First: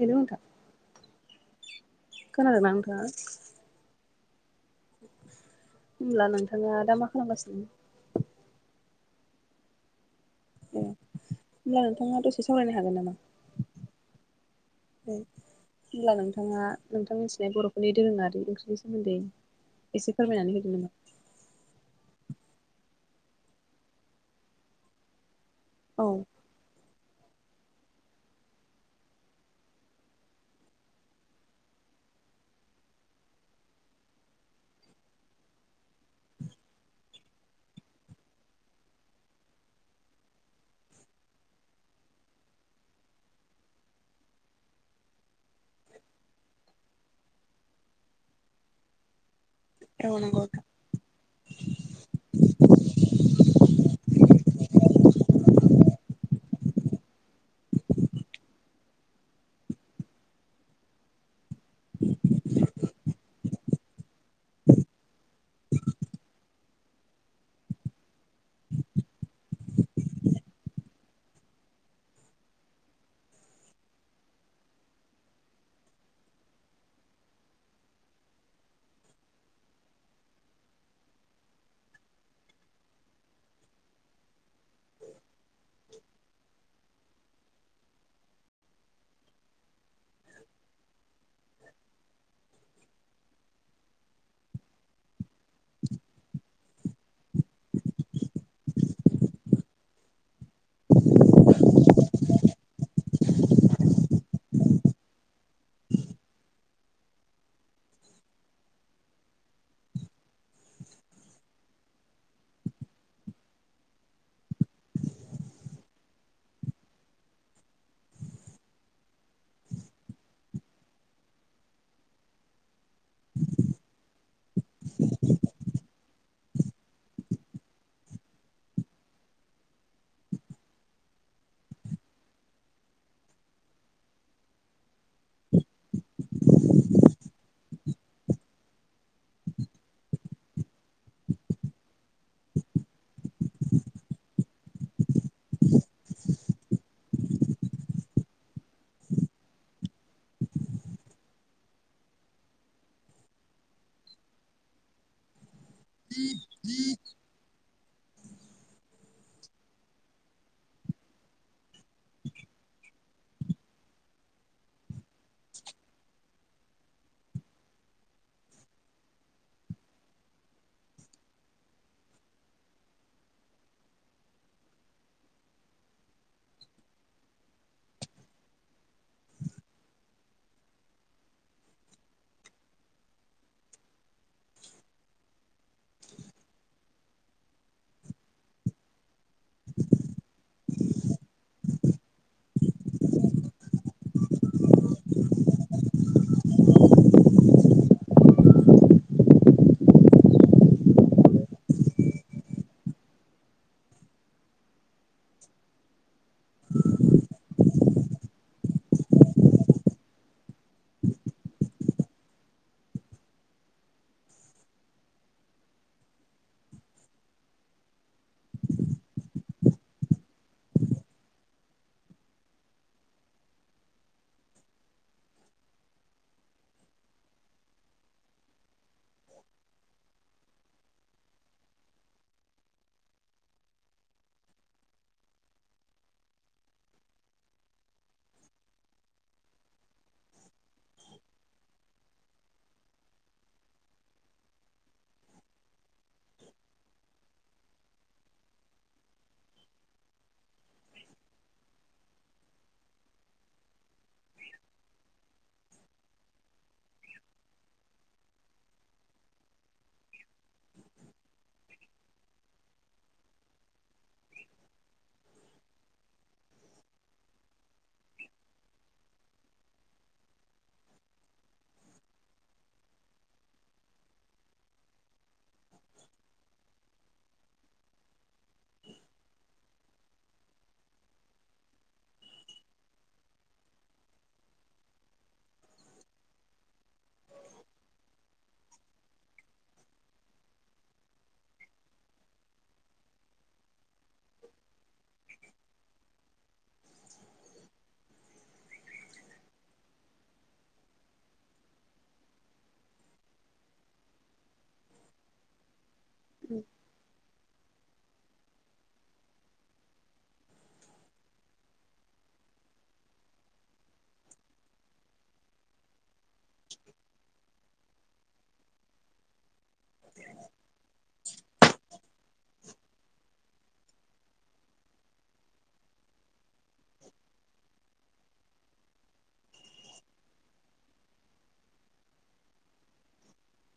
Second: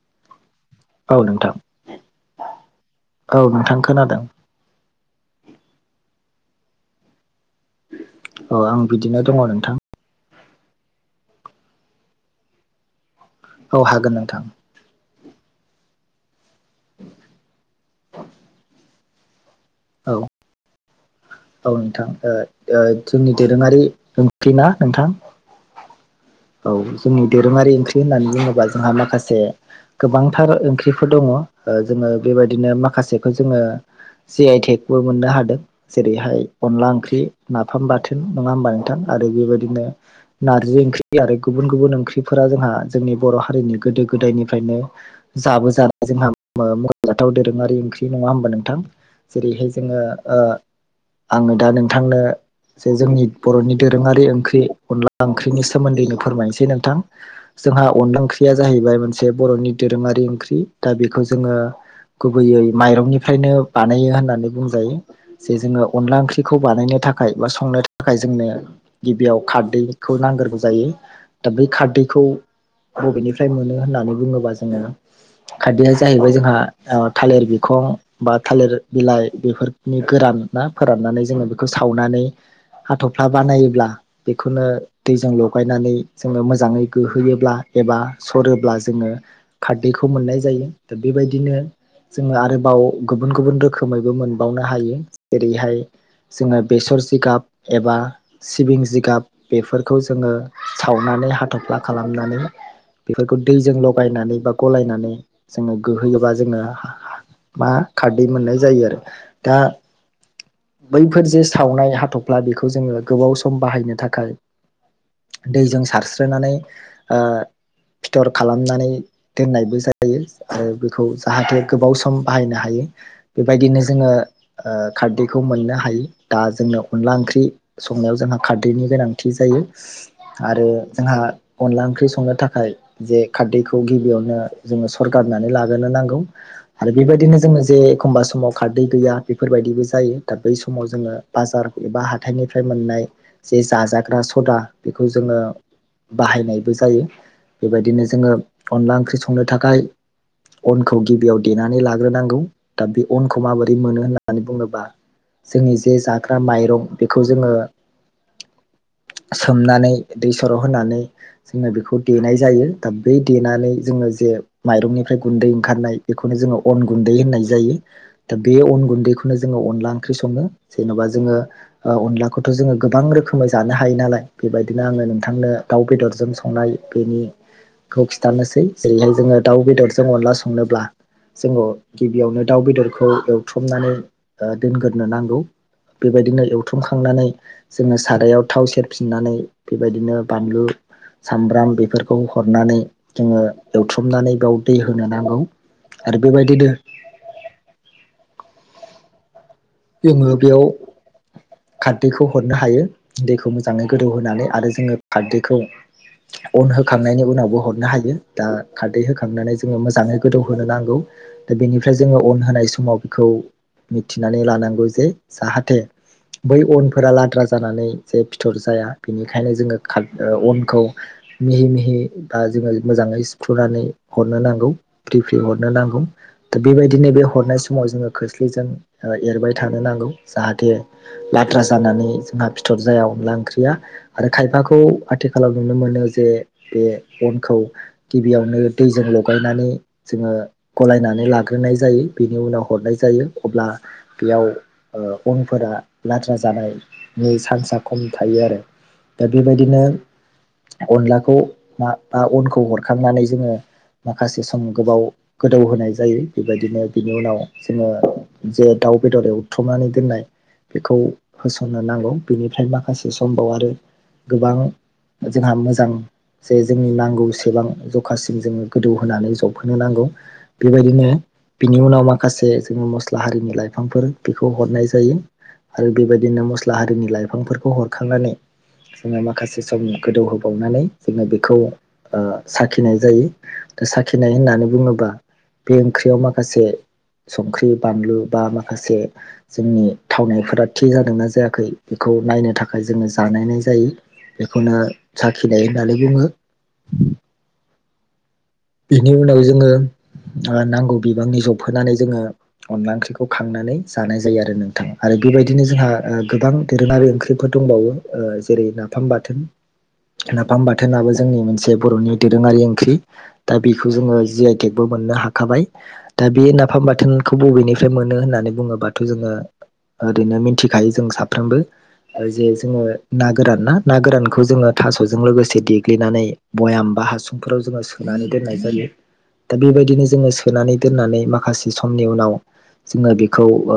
Hello नोंथां? औ नोंथां, खोनादोंना नोंथाङा औ नोंथां खोनादों। होनब्ला नोंथाङा दा मा खालामगासिनो? अ आं बिदिनो दङ नोंथां। ए होमब्ला नोंथाङा दसे सावरायनो हागोन नामा? औ हागोन नोंथां। होमब्ला नोंथाङा नोंथां मिथिनाय बर'फोरनि दोरोङारि ओंख्रि सो- सोमोन्दै औ एसे फोरमायनानै होदो नामा? औ नोंथां ओ-ओ जोंनि दोरोङारि ओंख्रि ना नोंथां? औ औ जोंनि दोरोङारि ओंख्रि होननानै बुङोब्ला जोंहा माखासे गोबांथार ओंख्रिफोर दङ ओ जोङो बेबायदिनो माखासेखौ जोङो जि आइ टेक बो मोननो हादों। जेरैहाय अनला ओंख्रि नाफाम बाथोन नङा होमबा नोंथां आरो बेबायदिनो नारजि ओंख्रि आरो गुबुन गुबुन ओंख्रिफोरा जोंहा जोंनि बर' हारिनि गोदो गोदायनिफ्रायनो जाबो जानाय जोंहा मख'जाथाव दोरोङारि ओंख्रि नङा होमबा नोंथां? जेरैहाय जोङो औ ओ नंगौ नोंथां आङो दा नोंथांनो जे जोंनि बर'नि दोरोङारि ओंख्रि अनला ओंख्रिनि सा- सोमोन्दैनो फोरमायनोसै नोंथां। जोंहा अनला ओंख्रिया जाहैबाय मोनसे बर'नि दोरोङारि ओंख्रि दा बेखौ जोङो गुबैयै माइरंनिफ्रायनो बानायो होननानै बुंजायो। जे जोङो अनला ओंख्रिखौ बानायनो थाखाय बा संनो थाखाय जोंनो गिबियाव खारदैखौ नांगोरबो जायो दा बै खारदैखौ बबेनिफ्राय मोनो होननानै बुङोबा जोङो खारदैआ जाहैबाय जोंहा थालिर बिखं बा थालिर बिलाइ बेफोरनि गोरान ना फोराननानै जोङो बेखौ सावनानै हाथ'फ्ला बानायोब्ला बेखौनो दैजोंल' थगायनानै जोङो मोजाङै गोहोयोब्ला एबा सरोब्ला जोङो खारदैखौ मोननाय जायो दा बेबायदिनो जोङो आरोबाव गुबुन गुबुन रोखोमैबो मोनबावनो हायो जेरैहाय जोङो बेसर जिगाब एबा सिबिं जिगाब बेफोरखौ जोङो सावनानै हाथ'फ्ला खालामनानै बेफोरखौ दैजों लगायनानै बा गलायनानै जोङो गोहोयोबा जोङो मा खारदै मोननाय जायो आरो दा बैफोर जे सावनाय हाथ'फ्ला बेखौ जोङो गोबाव सम बाहायनो थाखाय दैजों सारस्रोनानै फिथर खालामनानै दोननायबो जायो आरो बेखौ जाहाथे गोबाव सम बाहायनो हायो। बेबायदिनो जोङो खारदैखौ मोननो हायो। दा जोंनो अनला ओंख्रि संनायाव जोंहा खारदैनि गोनांथि जायो। आरो जोंहा अनला ओंख्रि संनो थाखाय जे खारदैखौ गिबियावनो जोङो सं गारनानै लाग्रोनो नांगौ आरो बेबायदिनो जोङो जे एखमबा समाव खारदै गैया बेफोरबायदिबो जायो दा बै समाव जोङो बाजार एबा हाथाइनिफ्राय मोननाय जे जाजाग्रा सदा बेखौ जोङो बाहायनायबो जायो बेबायदिनो जोङो अनला ओंख्रि संनो थाखाय अनखौ गिबियाव देनानै लाग्रोनांगौ। दा बे अनखौ माबोरै मोनो होननानै बुङोबा जोंनि जे जाग्रा माइरं बेखौ जोङो सोमनानै दै सर' होनानै जोङो बेखौ देनाय जायो। दा बै देनानै जोङो जे माइरंनिफ्राय गुन्दै ओंखारनाय बेखौनो जोङो अन गुन्दै होननाय जायो। दा बे अन गुन्दैखौनो जोङो अनला ओंख्रि संनो जेन'बा जोङो अनलाखौथ' जोङो गोबां रोखोमै जानो हायो नालाय। बेबायदिनो आङो नोंथांनो दाउ बेदरजों संनाय बेनि खौ खिन्थानोसै जेरैहाय जोङो दाउ बेदरजों अनला संनोब्ला जोङो गिबियावनो दाउ बेदरखौ एवथुमनानै दोनग्रोनो नांगौ। बेबायदिनो एवथुमखांनानै जोङो सारायाव थाव सेर फिननानै बेबायदिनो बानलु सामब्राम बेफोरखौ हरनानै जोङो एवथुमनानै बेयाव दै होनो नांगौ आरो बेबायदिनो जोङो बेयाव खाददैखौ हरनो हायो दैखौ मोजाङै गोदौ होनोनानै आरो जोङो खाददैखौ अन होखांनायनि उनावबो हरनो हायो दा खाददै होखांनानै जोङो मोजाङै गोदौ होनोनो नांगौ। दा बेनिफ्राय जोङो अन होनाय समाव बेखौ मिथिनानै लानांगौ जे जाहाथे बै अनफोरा लाद्रा जानानै जे फिथर जाया बेनिखायनो जोङो अनखौ मिहि मिहि बा जोङो मोजाङै सिफ्रुनानै हरनो नांगौ। फ्रि फ्रि हरनो नांगौ दा बेबायदिनो बे हरनाय समाव जोङो खोस्लिजों ओ एरबाय थानो नांगौ जाहाथे लाद्रा जानानै जोंहा बिथिर जाया अनला ओंख्रिया आरो खायफाखौ आथिखालाव नुनो मोनो जे बे अनखौ गिबियावनो दैजों लगायनानै जोङो गलायनानै लाग्रोनाय जायो बिनि उनाव हरनाय जायो अब्ला बेयाव अनफोरा लाद्रा जानायनि चान्स खम थायो आरो। दा बेबायदिनो अनलाखौ म बा अनखौ हरखांनानै जोङो माखासे सम गोबाव गोदौ होनाय जायो। बेबायदिनो बिनि उनाव जोङो जे दाउ बेदर एवथ्रुमनानै दोननाय बेखौ होसननो नांगौ बेनिफ्राय माखासे समबाव आरो गोबां जोंहा मोजां जे जोंनि नांगौ सेबां जखासिम जोङो गोदौ होनोनानै जब होनो नांगौ। बेबायदिनो बिनि उनाव माखासे जोङो मस्ला हारिनिलाइ लाइफांफोर बेखौ हरनाय जायो आरो बेबायदिनो मस्ला हारिनि लाइफांफोरखौ हरखांनानै जोङो माखासे सम गोदौहोबावनानै जोङो बेखौ ओ साखिनाय जायो साखिनाय होननानै बुङोबा बे ओंख्रियाव माखासे संख्रि बानलु बा माखासे जोंनि थावनायफोरा थि जादोंना जायाखै बेखौ नायनो थाखाय जोङो जानायनाय जायो। बेखौनो साखिनाय होननानै बुङो। बिनि उनाव जोङो नांगौ बिबांनि जबहोनानै जोङो अनला ओंख्रिखौ खांनानै जानाय जायो आरो नोंथाङा आरो बेबायदिनो जोंहा गोबां दोरोङारि ओंख्रि फोर दंबावो ओ जेरै नाफाम बाथोन नाफाम बाथोनाबो जोंनि मोनसे बर'नि दोरोङारि ओंख्रि। दा बेखौ जोङो जि आइटेकबो मोननो हाखाबाय दा बे नाफाम बाथोनखौ बबेनिफ्राय ओमफ्राय मोनो होननानै बुङोबाथ' जोङो ओरैनो मिथिखायो जों साफ्रोमबो जे जोङो ना गोरान ना ना गोरानखौ जोङो थास'जों लोगोसे देग्लिनानै भयाम बा हासुंफोराव जोङो सोनानै दोननाय जायो। दा बेबायदिनो जोङो सोनानै दोननानै माखासे समनि उनाव जोङो बेखौ ओ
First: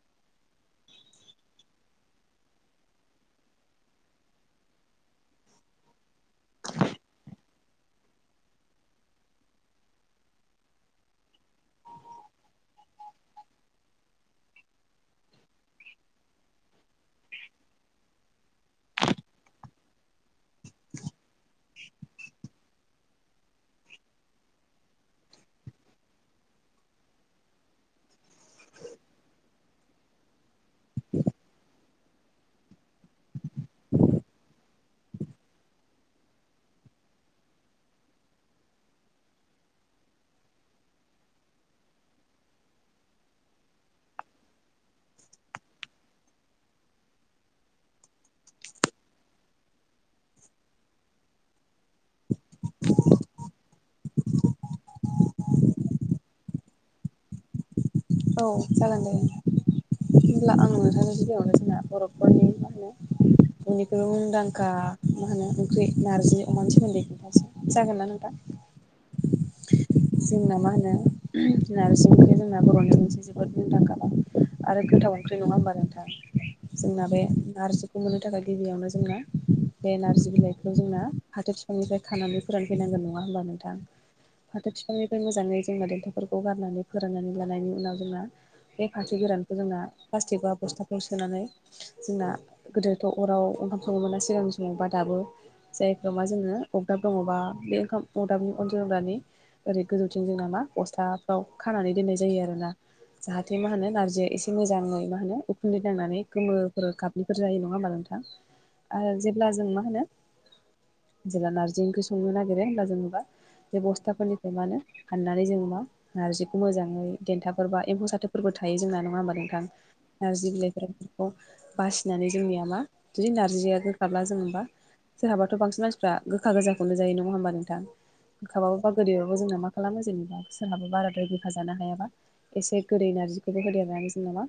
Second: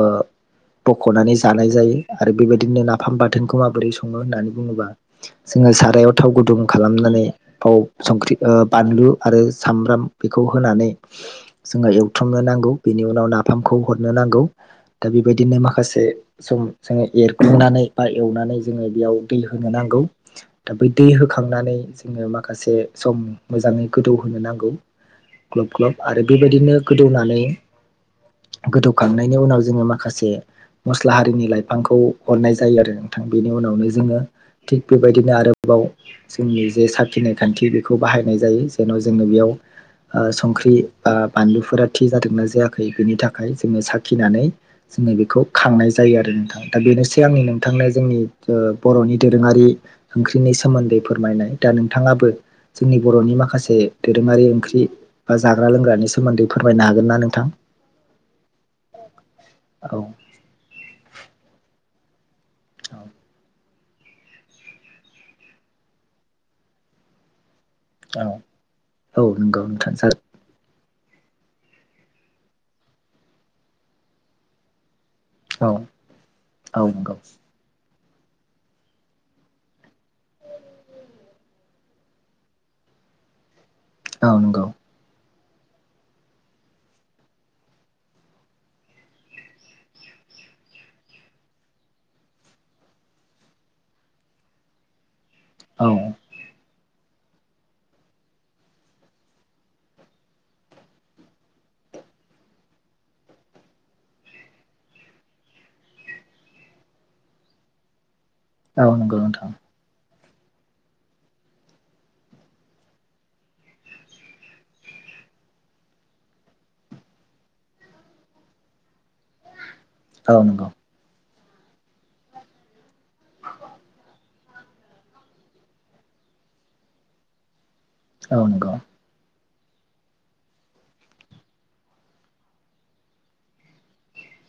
बख'नानै जानाय जायो आरो बेबायदिनो नाफाम बाथोनखौ माबोरै सङो होननानै बुङोबा जोङो सारायाव थाव गुदुं खालामनानै थाव संख्रि ओ बानलु आरो सामब्राम बेखौ होनानै जोङो एवथुमनो नांगौ बेनि उनाव नाफामखौ हरनो नांगौ दा बेबायदिनो माखासे सम जोङो एरखांनानै बा एवनानै जोङो बेयाव दै होनो नांगौ दा बै दै होखांनानै जोङो माखासे सम मोजाङै गोदौहोनो नांगौ ग्लब ग्लब आरो बेबायदिनो गोदौनानै गोदौखांनायनि उनाव जोङो माखासे मस्ला हारिनि लाइफांखौ हरनाय जायो आरो। थां बेनि उनावनो जोङो थिग बेबायदिनो आरोबाव जोंनि जे साखिनाय खान्थि बेखौ बाहायनाय जायो। दा जोङो बेयाव संख्रि बा बानलुफोरा थि जादोंना जायाखै? बेनि थाखाय जोङो साखिनानै जोङो बेखौ खांनाय जा जायो आरो नोंथां। दा बेनोसै आंनि नोंथांनो जोंनि बर'नि दोरोङारि ओंख्रिनि सोमोन्दै फोरमायनाय‌। दा नोंथाङाबो जोंनि बर'नि माखासे दोरोङारि ओंख्रि बा जाग्रा लोंग्रानि सोमोन्दै फोरमायनो हागोन ना नोंथां? औ जागोन दे। औ होब्ला आं नोंथांनो गिबियावनो जोंना बर'फोरनि मा होनो औ बयनिख्रइबो मुंदांखा मा होनो ओंख्रि नार्जि अमानि सोमोन्दै जागोन ना औ नोंथा? औ नंगौ नोंथां जोंना मा होनो नारजि ओंख्रिया जोंना बर'नि मोनसे जोबोद मुदांखा आरो गोथाव ओंख्रि नङा औ होनबा नोंथां? औ जोंना नंगौ बे नारजिखौ मोननो थाखाय गिबियावनो जोंना बे नारजि बिलाइखौ जोंना बातों निफ्राय खानानै फोरानफैनांगोन नङा होनबा नोंथां? औ नंगौ फाथो बिफांनिफ्राय मोजाङै जोंना देन्था'फोरखौ गारनानै फोराननानै लानायनि उनाव जोंना बे फाथो गोरानखौ जोंना प्लास्टिक बा बस्थाफोराव सोनानै जोंना गोदोथ' अराव ओंखामफ्रङोमोना सिगांनि समाव बा दाबो औ जायफोर मा जोङो अगदाब दङबा बे ओंखाम अगदाबनि अन जानि ओरै गोजौथिं जोंना मा बस्थाफ्राव खानानै दोननाय जायो आरोना। जाहाथे मा होनो नार्जिआ एसे मोजाङै मा होनो उखुन्दै नांनानै गोमोफोर गाब बेफोर जायो नङा होमबा नोंथां? औ आरो नंगौ नोंथां जेब्ला जों मा होनो जेब्ला नारजि ओंख्रि संनो नागिरो होमब्ला जेनेबा बे बस्थाफोरनिफ्राय मा होनो फाननानै जों मा नार्जिखौ मोजाङै देन्थाब फोरबा एम्फौ साथोफोरबो थायो जोंना नङा होनबा नोंथां? औ नारजि नंगौ बिलाइफोर खौ बासिनानै जोंनिया मा जुदि नारजिया गोखाब्ला जोंबा सोरहाबाथ' बांसिन मानसिफ्रा गोखा गोजाखौनो जायो नङा होमबा नोंथांं? औ गोखा नंगौ गोदोयावबो जोंना मा खालामो जेनेबा सोरहाबो बाराद्राय गोखा जानो हायाबा एसे गोदै नारजिखौबो होदेरनानै जोंना मा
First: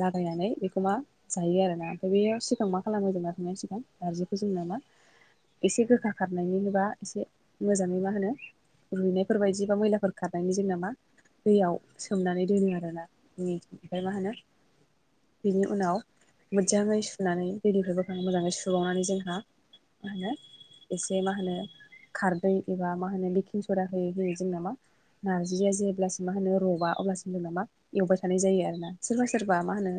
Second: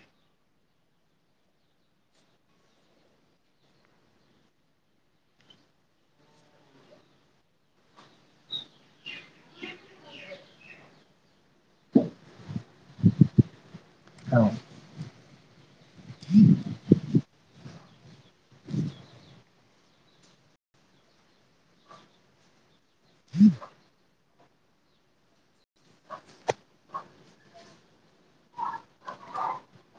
लागायनानै बेखौ मा जायो आरोना। ओमफ्राय बे सिगां मा खालामो जोंना थांनायनायनि सिगां, नारजिखौ जोंना मा एसे गोखा खारनायनिबा एसे मोजाङै मा होनो रुइनायफोरबायदि बा मैलाफोर खारनायनि जोंनामा दैयाव सोमनानै दोनो आरो ना। ओमफ्राय मा होनो औ बिनि उनाव मोजाङै सुनानै दैनिफ्राय मोजाङै सुबावनानै जोंहा मा होनो एसे मा होनो खारदै एबा मा होनो बेखिं सदा होयै होयै जोंनामा नारजिया जेब्लासिम मा होनो रबा अब्लासिम जोंना मा एवबाय था थानाय जायो आरो ना। सोरबा सोरबा मा होनो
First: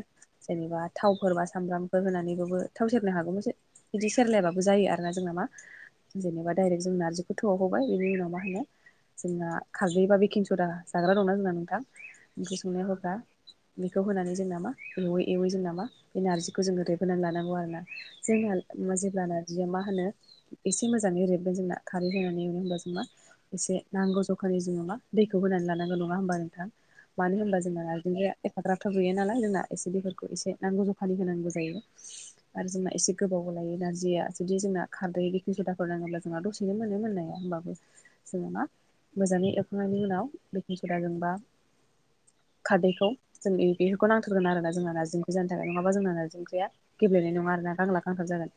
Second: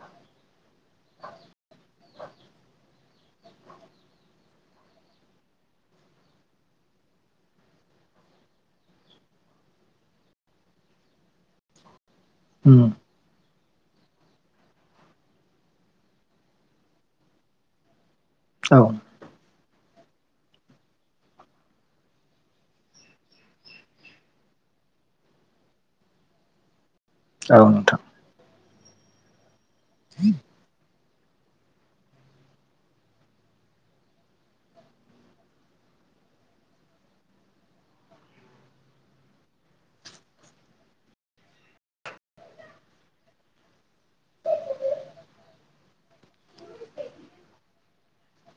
जेनेबा थावफोर बा सामब्रामफोर होनानैबो थाव सेरनो हागौमोनसो बिदि सेरलायाबाबो जायो आरोना। जोंनामा जेनेबा डाइरेक्ट जों नारजिखौ थोवआव होबाय बिनि उनाव मा होनो जोंना खारदै बा बेकिं सदा जाग्रा दंना जोंना नोंथां? ओंख्रि उम संनायाव होग्रा बेखौ होनानै जों नामा एवै एवै जोंनामा बे नारजिखौ जोङो रेबोनानै लानांगौ आरो ना। जोंहा औ मा जेब्लाना बियो मा होनो एसे मोजाङै रेबगोन जोंना खारै होनानै एरो होनबासो मा एसे नांगौ जखानि जोङो मा दैखौ होनानै लानांगौ नङा होनबा नों मानो औ होनबा जोंना नोंथां नारजि एफाग्राथ' गैया नालाय जोंना, एसे दैफोरखौ एसे नांगौ ज जखानि होनांगौ जायो‌। आरो जोंना एसे गोबाव लायो नारजिया जुदि जोंना खारदै बेखिं सदाखौ नाङोब्ला जों दसेनो मोनो मोननाया होमबाबो जोङो मा मोजाङै एरखांनायनि उनाव बेखिं सदा जों बा खारदैखौ जों बेफोरखौ नांथारगोन आरो ना जोंना नारजि ओंख्रिया जानो थाखाय नङाबा जोंना नारजि ओंख्रिया गेब्लेनाय नङा आरोना गांलाब गांथाब जागोन।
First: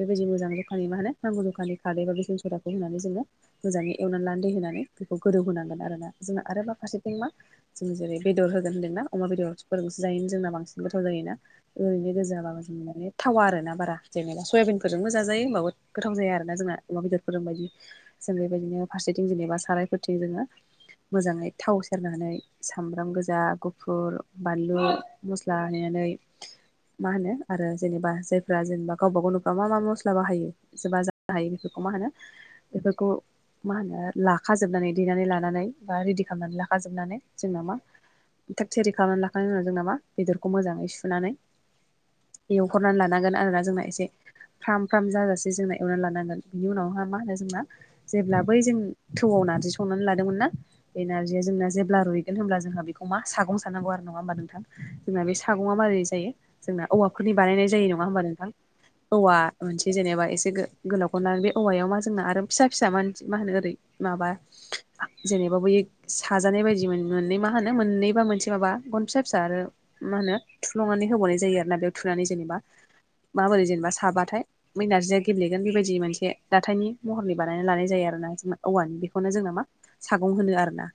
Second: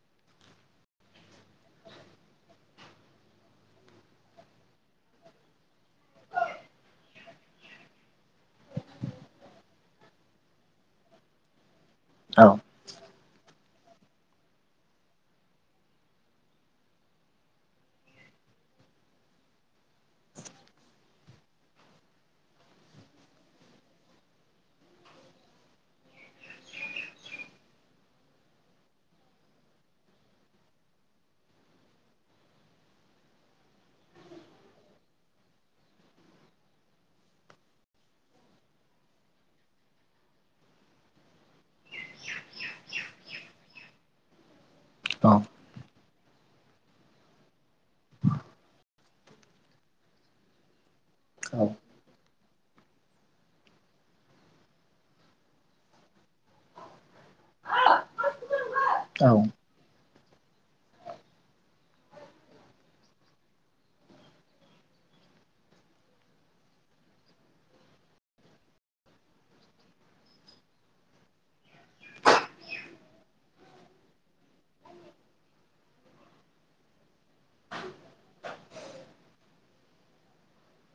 बेबायदि मोजां जखानानि मा होनो नांगौ जखानि खारै एबा बेकिं सदाखौ होनानै जोङो मोजाङै एवनानै लाना दै होनानै बेखौ गोदौ होनोनांगोन आरो ना जोंना आरोबाव फासे मा जों जेरै बेदर होगोन होन्दोंना अमा बेदरफोरसे जायोनो जोंना बांसिन गोथाव जायोना ओरैनो औ गोजाबाबो जों माने थावा आरोना बारा जेनेबा सयाबिनफोरजोंबो जाजायो होमबाबो गोथाव जाया आरोना जोंना अमा बेदरफोरजों बायदि जों बेबायदिनो फारसेथिं जेनेबा सारायफोरथिं जोङो मोजाङै थाव सेरनानै सामब्राम गोजा, गुफुर, बानलु, मस्ला होनानै मा होनो आरो जेनेबा जायफ्रा जेनेबा गावबा गाव न'फ्राव मा मा मस्ला बाहायो जोबा जानो हा [unintelligible] यो बेफोरखौ मा होनो बेफोरखौ मा होनो लाखाजोबनानै दैनानै लानानै बा रेडि खालामनानै ला। खाजोबनानै जोंना मा थाक थियारि खालामना लाखांनायनि उनाव जोंना मा बेदरखौ मोजाङै सुनानै एवफ्रामनानै लानांगोन आरो ना जोंना एसे फ्राम फ्राम औ जाजासे जोंना एवनानै लानांगोन बिनि उनावहा मा होनो जोंना जेब्ला बै जों थौआव नार्जि संनानै लादोंमोन ना बे नारजिया जोंना जेब्ला रुइ मानो होनोमब्ला जोंहा बेखौ मा सागं साननांगौ आरो। नङा होमबा नोंथां? जोंना बे सागंआ माबारै जायो? जोंना औवाफोरनि बानायनाय जायो नङा होमबा नोंथां? औ औवा जेनेबा एसे गोलावखौनानै बे औवायाव मा जोंना आरो फिसा फिसा मानसि मा होनो ओरै माबा जेनेबा बै साजानाय बायदि मोन मोननै मा होनो मोननै बा मोनसे माबा गन फिसा फिसा आरो मा होनो थुप्लंनानै होबावनाय जायो आरोना बेयाव थुनानै जेनेबा माबोरै जेनेबा साबाथाय बै नारजिया गेब्लेगोन बेबायदि मोनसे दाथायनि महरनि बानायना लानाय जायो आरोना जेनबा औवानि बेखौनो जोंना मा सागं होनो आरो ना।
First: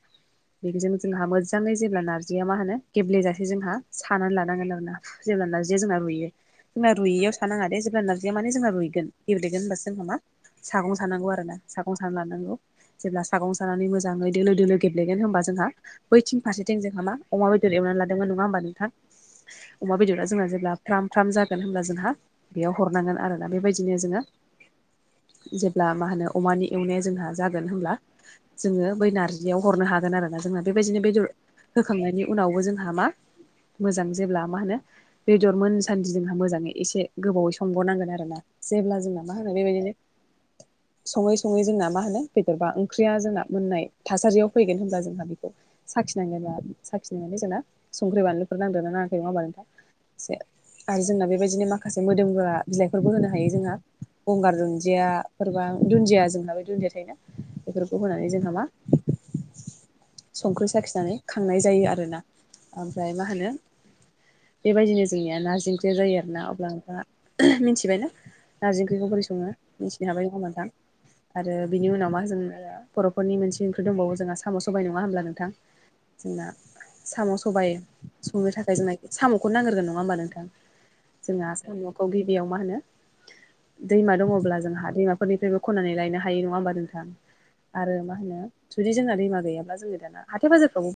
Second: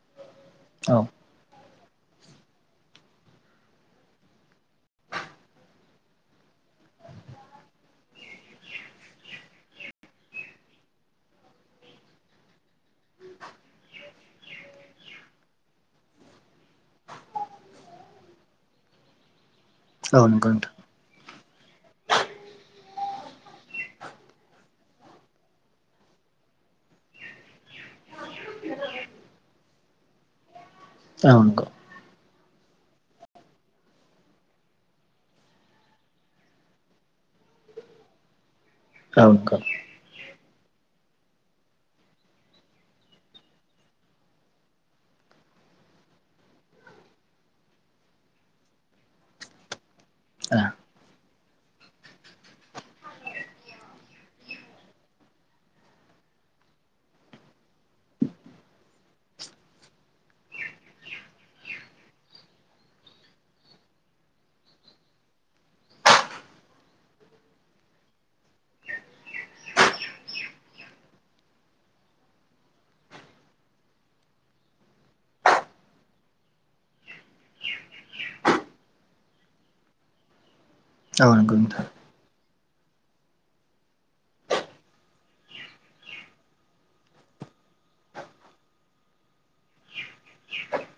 औ बेजों जोंहा मोजाङै जेब्ला नारजिया मा होनो गेब्लेेजासे जोंहा सानानै लानांगोन आरो ना। जेब्ला नार्जिआ जोंना रुयो जोंना रुयियाव सानाङा दे जेब्ला नारजिया माने जोंना रुइगोन गेब्लेगोन होनबासो जोंना मा सागं सानांगौ आरो ना सागं साना लानांगौ जेब्ला सागं सानानै मोजाङै दोलो दोलो गेब्लेगोन होनोमबा जोंहा बैथिं फारसेथिं जोंहा मा अमा बेदर एवनानै लादोंमोन। नङा होमबा नोंथां? अमा बेदरा औ जोंहा नंगौ नोंथां जेब्ला फ्राम फ्राम जागोन होनोमब्ला जोंहा बेयाव हरनांगोन आरोना बे बायदिनो जोङो जेब्ला मा होनो अमानि एवनाया जोंहा जागोन होनब्ला जोङो बै नार्जि जियाव हरनो हागोन आरो ना जोंहा बे बायदिनो बेदर औ नंगौ औ नंगौ होखांनायनि उनावबो जोंहा मा मोजां जेब्ला मा होनो बेदर मोनसान्दि जोंहा मोजाङै एसे गोबावै संबावनांगोन आरोना। जेब्ला जोंना औ मा होनो बे बायदिनो सङै सङै जोंना मा होनो बेदर बा ओंख्रिया जोंना मोननाय थासारियाव फैगोन होनब्ला जोंहा बेखौ साखिनाय साखिनायनानै जोंना संख्रि बानलुफोर नांदोंना नाङाखै नङा होमबा नोंथां एसे? आरो जोंना बे बायदिनो माखासे मोदोमग्रा बिलाइफोरबो होनो हायो जोंहा गंगार दुन्दिया फोर बा दुन्दिया जोंहा बे दुन्दिया थायोना बेफोरखौ होनानै जोंहा मा संख्रि साखिनानै खांनाय जायो आरोना। ओमफ्राय मा होनो? बे बायदिनो जोंनिया नारजि ओंख्रिया जायो आरोना। अब्ला नोंथाङा मिथिबायनाा? नारजि ओंख्रिखौ बोरै सङो मिथिनो हाबाय नङा होमबा नोंथां? आरो बिनि उनाव मा जों बर'फोरनि मोनसे ओंख्रि दंबावो जोंहा साम' सबाय नङा होमब्ला नोंथां? जोंना साम' सबाय संनो थाखाय जोंना साम'खौनो नांग्रगोन नङा होमबा नोंथां? जोंहा नंगौ नोंथां साम'खौ गिबियाव मा होनो दैमा दङब्ला जोंहा दैमाफोरनिफ्रायबो खननानै लायनो हायो नङा होमबा नोंथां? आरो मा होनो जुदि जोंना दैमा गैयाब्ला जोङो दाना हाथाय बाजारफ्राव